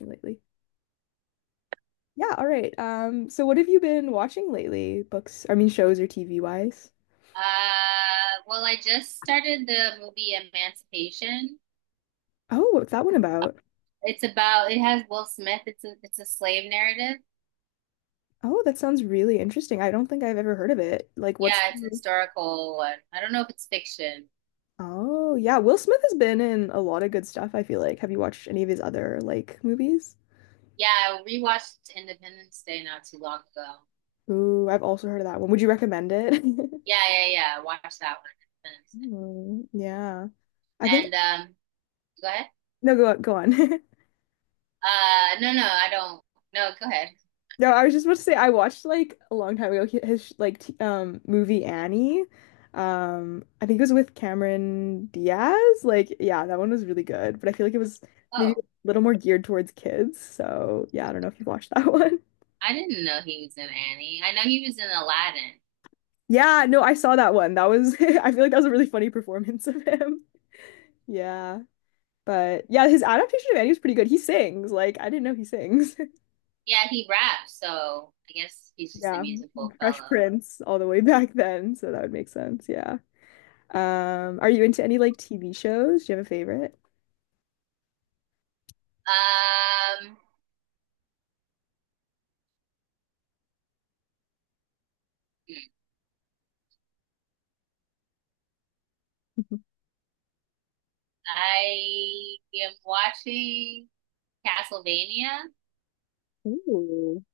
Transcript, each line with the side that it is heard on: left: Lately. Yeah, all right. So what have you been watching lately? Books, I mean shows or TV wise?
right: Well, I just started the movie Emancipation.
left: Oh, what's that one about?
right: It's about it has Will Smith. It's a slave narrative.
left: Oh, that sounds really interesting. I don't think I've ever heard of it. Like what's
right: Yeah, it's a
left: the...
right: historical one. I don't know if it's fiction.
left: Oh, yeah, Will Smith has been in a lot of good stuff, I feel like. Have you watched any of his other like movies?
right: Yeah, I rewatched Independence Day not too long ago.
left: Ooh, I've also heard of that one. Would you recommend it?
right: Yeah, yeah, yeah. I watched that one. Independence
left: Mm, yeah. I
right: Day.
left: think
right: And um, go ahead.
left: no, go on.
right: No, I don't. No, go ahead.
left: No, I was just about to say I watched like a long time ago hi- his like t movie Annie. I think it was with Cameron Diaz. Like, yeah, that one was really good, but I feel like it was maybe a
right: Oh,
left: little more geared towards kids. So, yeah, I don't know if you've watched that one.
right: I didn't know he was in Annie. I know he was in Aladdin.
left: Yeah, no, I saw that one. That was I feel like that was a really funny performance of him. Yeah. But yeah, his adaptation of Annie was pretty good. He sings. Like, I didn't know he sings.
right: Yeah, he raps, so I guess he's just a
left: Yeah.
right: musical
left: Fresh
right: fellow.
left: Prince all the way back then, so that would make sense. Yeah. Are you into any like TV shows? Do you have a favorite?
right: Um,
left: Mhm.
right: I am watching Castlevania.
left: Ooh.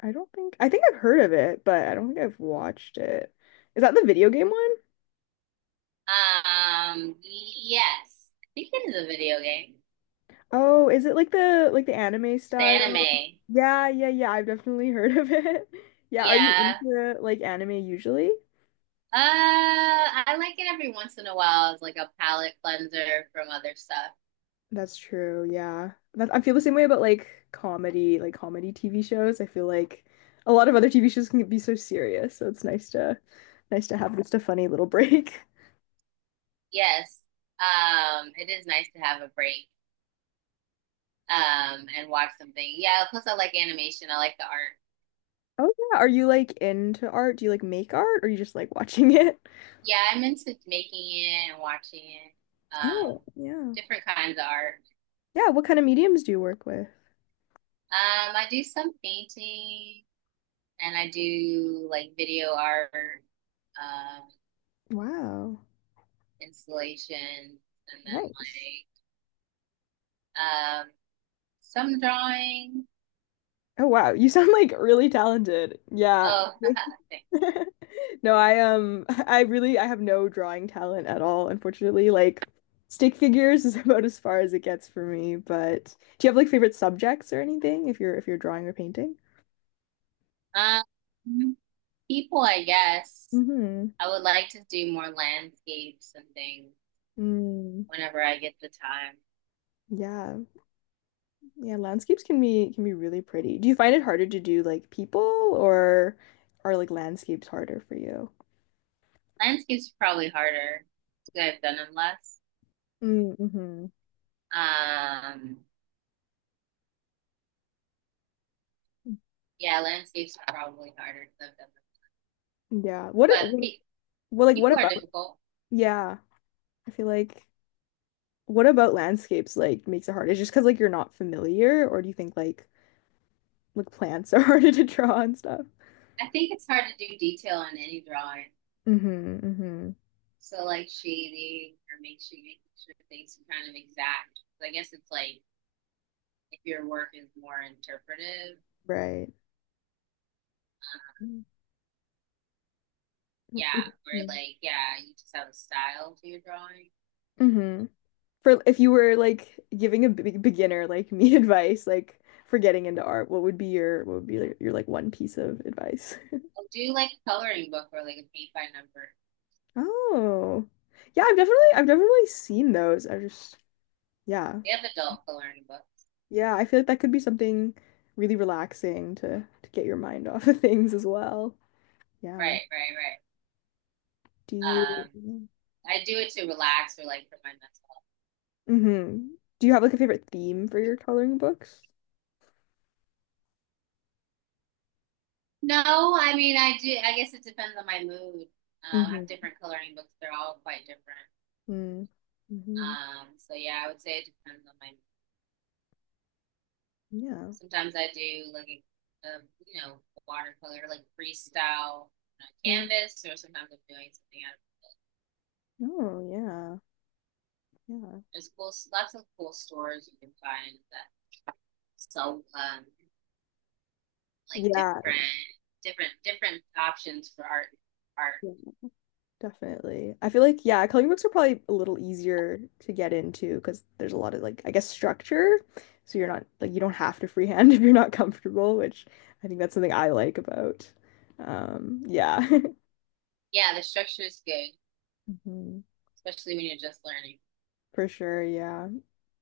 left: I don't think I think I've heard of it, but I don't think I've watched it. Is that the video game one?
right: Yes, I think it is a video game.
left: Oh, is it like the anime
right: It's
left: style?
right: anime.
left: Yeah, yeah, yeah. I've definitely heard of it. Yeah, are you
right: Yeah.
left: into like anime usually?
right: I like it every once in a while as like a palate cleanser from other stuff.
left: That's true. Yeah. That, I feel the same way about like comedy TV shows. I feel like a lot of other TV shows can be so serious, so it's nice to have just a funny little break.
right: Yes. It is nice to have a break. And watch something. Yeah. Plus, I like animation. I like the art.
left: Oh yeah. Are you like into art? Do you like make art or you just like watching it?
right: Yeah, I'm into making it and watching it. Um,
left: Oh, yeah.
right: different kinds of art.
left: Yeah, what kind of mediums do you work with?
right: I do some painting and I do like video art, um,
left: Wow.
right: installation, and then
left: Nice.
right: um, some drawing.
left: Oh wow, you sound like really talented. Yeah.
right: Oh, thanks.
left: No, I I really I have no drawing talent at all, unfortunately. Like stick figures is about as far as it gets for me, but do you have like favorite subjects or anything if you're drawing or painting?
right: um, People, I guess.
left: Mm-hmm.
right: I would like to do more landscapes and things
left: Mm,
right: whenever I get the time.
left: yeah. Yeah, landscapes can be really pretty. Do you find it harder to do like people or are like landscapes harder for you?
right: Landscapes are probably harder because I've done them less.
left: Mm-hmm.
right: Um, yeah, landscapes are probably harder because I've done them.
left: Yeah. What, it-
right: But
left: what
right: pe
left: well like what
right: people are
left: about
right: difficult.
left: yeah. I feel like what about landscapes like makes it hard? Is just because like you're not familiar, or do you think like plants are harder to draw and stuff?
right: I think it's hard to do detail on any drawing.
left: Mm-hmm, mm-hmm.
right: So like shading or make sure things are kind of exact. So I guess it's like if your work is more interpretive,
left: Right.
right: yeah, or like yeah, you just have a style to your drawing.
left: Mm-hmm. For if you were like giving a big beginner like me advice, like for getting into art, what would be your what would be like, your like one piece of advice?
right: I'll do like a coloring book or like a paint by number.
left: Oh. Yeah, I've definitely seen those. I just yeah.
right: They have adult coloring books.
left: Yeah, I feel like that could be something really relaxing to get your mind off of things as well. Yeah.
right: Right, right,
left: Do
right: right.
left: you
right: I do it to relax or like for my mental health.
left: hmm Do you have like a favorite theme for your coloring books?
right: No, I mean I do. I guess it depends on my mood. I have
left: Mm-hmm.
right: different coloring books. They're all quite different.
left: Mm-hmm.
right: So yeah, I would say it depends on my.
left: Yeah.
right: Sometimes I do like a you know watercolor like freestyle on a
left: Right.
right: canvas, or sometimes I'm doing something out. Of,
left: Oh, yeah. Yeah.
right: there's cool, lots of cool stores you can find that sell like different options for art. Art,
left: Yeah. Definitely. I feel like, yeah, coloring books are probably a little easier to get into because there's a lot of like, I guess, structure. So you're not like you don't have to freehand if you're not comfortable, which I think that's something I like about. Yeah.
right: yeah, the structure is good,
left: Mhm.
right: especially when you're just learning.
left: For sure, yeah.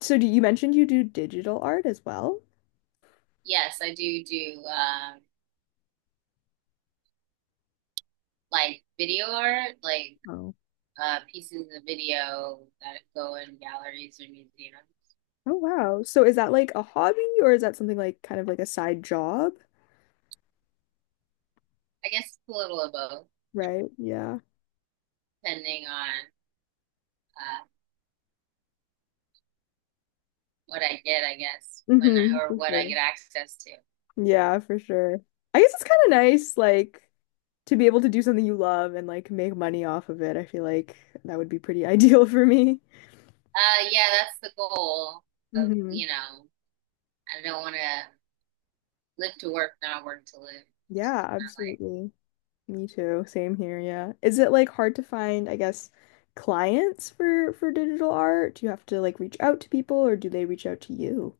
left: So do you mentioned you do digital art as well?
right: Yes, I do like video art, like
left: Oh.
right: pieces of video that go in galleries or museums.
left: Oh wow. So is that like a hobby or is that something like kind of like a side job?
right: I guess a little of both,
left: Right? Yeah.
right: depending on uh, what I get, I guess, when I,
left: hmm
right: or
left: For
right: what I
left: sure.
right: get access to.
left: Yeah, for sure. I guess it's kind of nice, like to be able to do something you love and like make money off of it, I feel like that would be pretty ideal for me.
right: Yeah, that's the goal of,
left: Hmm
right: you know, I don't want to live to work, not work to live. It's
left: Yeah,
right: not like,
left: absolutely. Me too. Same here, yeah. Is it like hard to find, I guess, clients for digital art? Do you have to like reach out to people or do they reach out to you?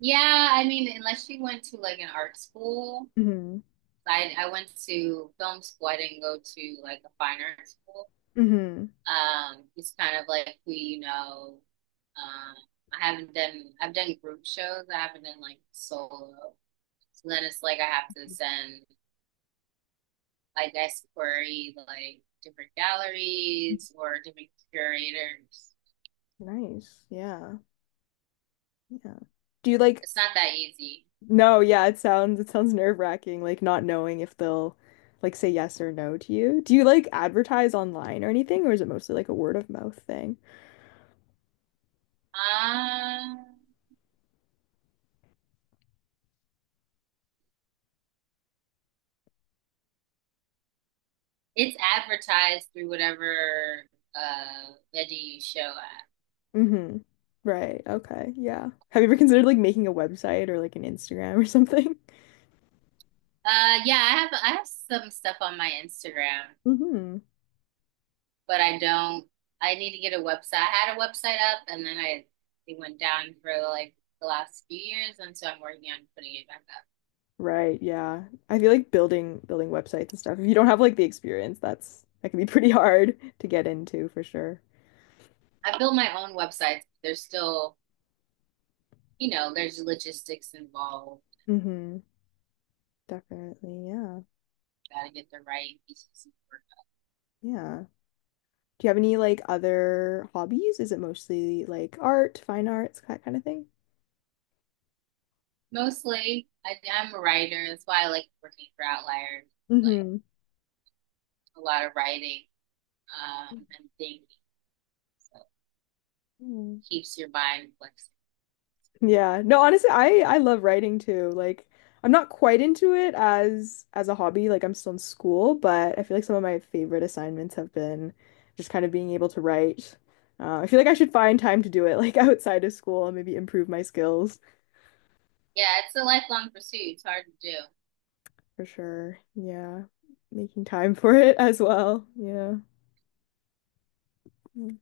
right: yeah, I mean, unless you went to like an art school,
left: Hmm
right: I went to film school. I didn't go to like a fine art school.
left: hmm
right: It's kind of like we, you know, um, I've done group shows. I haven't done like solo. So then it's like I have to send, like, I guess, query like different galleries or different curators.
left: Nice. Yeah. Yeah. Do you like
right: It's not that easy.
left: No, yeah, it sounds nerve-wracking, like not knowing if they'll like say yes or no to you. Do you like advertise online or anything, or is it mostly like a word of mouth thing?
right: Um, it's advertised through whatever veggie show at.
left: Mm-hmm. Right. Okay. Yeah. Have you ever considered like making a website or like an Instagram or something?
right: Yeah, I have some stuff on my Instagram,
left: Mm-hmm.
right: but I don't. I need to get a website. I had a website up, and then I it went down for like the last few years, and so I'm working on putting it back up.
left: Right. Yeah. I feel like building websites and stuff. If you don't have like the experience, that's that can be pretty hard to get into for sure.
right: I built my own websites. They're still you know, there's logistics involved.
left: Mm-hmm. Definitely. Yeah.
right: Gotta get the right pieces of work.
left: Yeah. Do you have any like other hobbies? Is it mostly like art, fine arts, that kind of thing?
right: Mostly, I'm a writer. That's why I like working for Outliers. Like
left: Hmm
right: a lot of writing and thinking, so
left: Mm.
right: keeps your mind flexible.
left: Yeah. No, honestly, I love writing too. Like I'm not quite into it as a hobby. Like I'm still in school, but I feel like some of my favorite assignments have been just kind of being able to write. I feel like I should find time to do it like outside of school and maybe improve my skills
right: Yeah, it's a lifelong pursuit. It's hard to do.
left: for sure. Yeah. Making time for it as well. Yeah. Mm,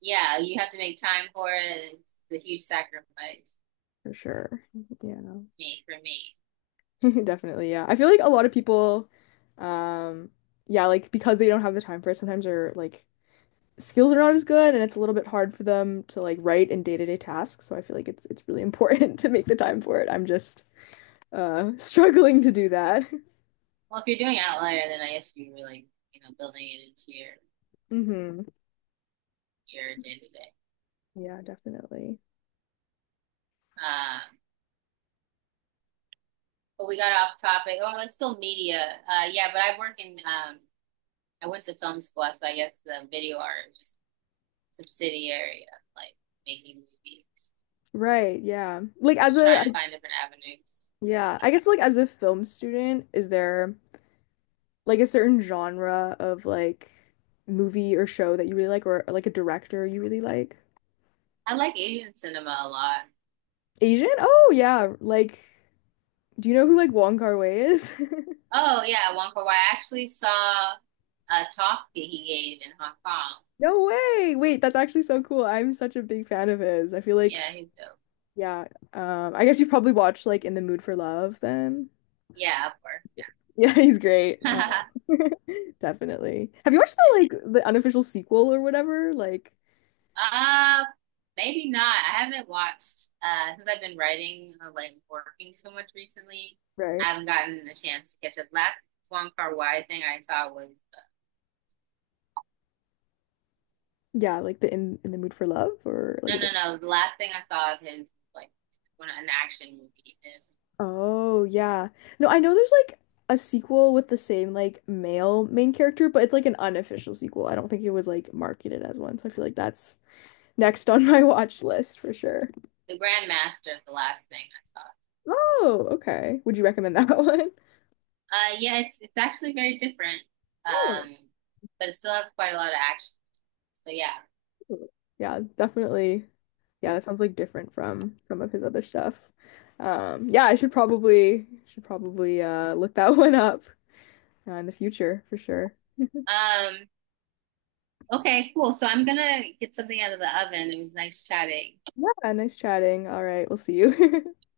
right: Yeah, you have to make time for it. It's a huge sacrifice.
left: for sure. Yeah.
right: Me For me.
left: Definitely, yeah. I feel like a lot of people, um, yeah, like because they don't have the time for it, sometimes their like skills are not as good and it's a little bit hard for them to like write in day-to-day tasks. So I feel like it's really important to make the time for it. I'm just struggling to do that.
right: Well, if you're doing Outlier, then I guess you're really you know building it into
left: hmm
right: your day to day.
left: Yeah, definitely.
right: Um, But we got off topic. Oh, it's still media. Yeah, but I work in. I went to film school, so I guess the video art is just subsidiary of like making movies.
left: Right, yeah. Like as
right: Just
left: a
right: trying to find different avenues.
left: yeah, I guess like as a film student, is there like a certain genre of like movie or show that you really like or like a director you really like?
right: I like Asian cinema a lot.
left: Asian? Oh yeah, like do you know who like Wong Kar-wai is?
right: Oh yeah, Wong Kar Wai. I actually saw a talk that he gave in Hong Kong.
left: No way. Wait, that's actually so cool. I'm such a big fan of his. I feel like
right: Yeah, he's dope.
left: yeah, I guess you've probably watched like In the Mood for Love then.
right: Yeah, of course.
left: Yeah, he's great.
right: Yeah.
left: Definitely. Have you watched the like the unofficial sequel or whatever? Like
right: Uh, Maybe not. I haven't watched since I've been writing like working so much recently.
left: right.
right: I haven't gotten a chance to catch up. Last Wong Kar-wai thing I saw was
left: Yeah, like the In the Mood for Love or like a
right: no, no,
left: different
right: no. The last thing I saw of his was like when an action movie, and
left: Oh, yeah. No, I know there's like a sequel with the same like male main character, but it's like an unofficial sequel. I don't think it was like marketed as one, so I feel like that's next on my watch list for sure.
right: the Grand Master of the last thing I saw.
left: Oh, okay. Would you recommend that one?
right: Yeah, it's actually very different.
left: Oh,
right: Um, but it still has quite a lot of action. So yeah.
left: cool. Yeah, definitely. Yeah, that sounds like different from some of his other stuff. Yeah, I should probably look that one up in the future for sure.
right: Um, okay, cool. So I'm gonna get something out of the oven. It was nice chatting.
left: Yeah, nice chatting. All right, we'll see you.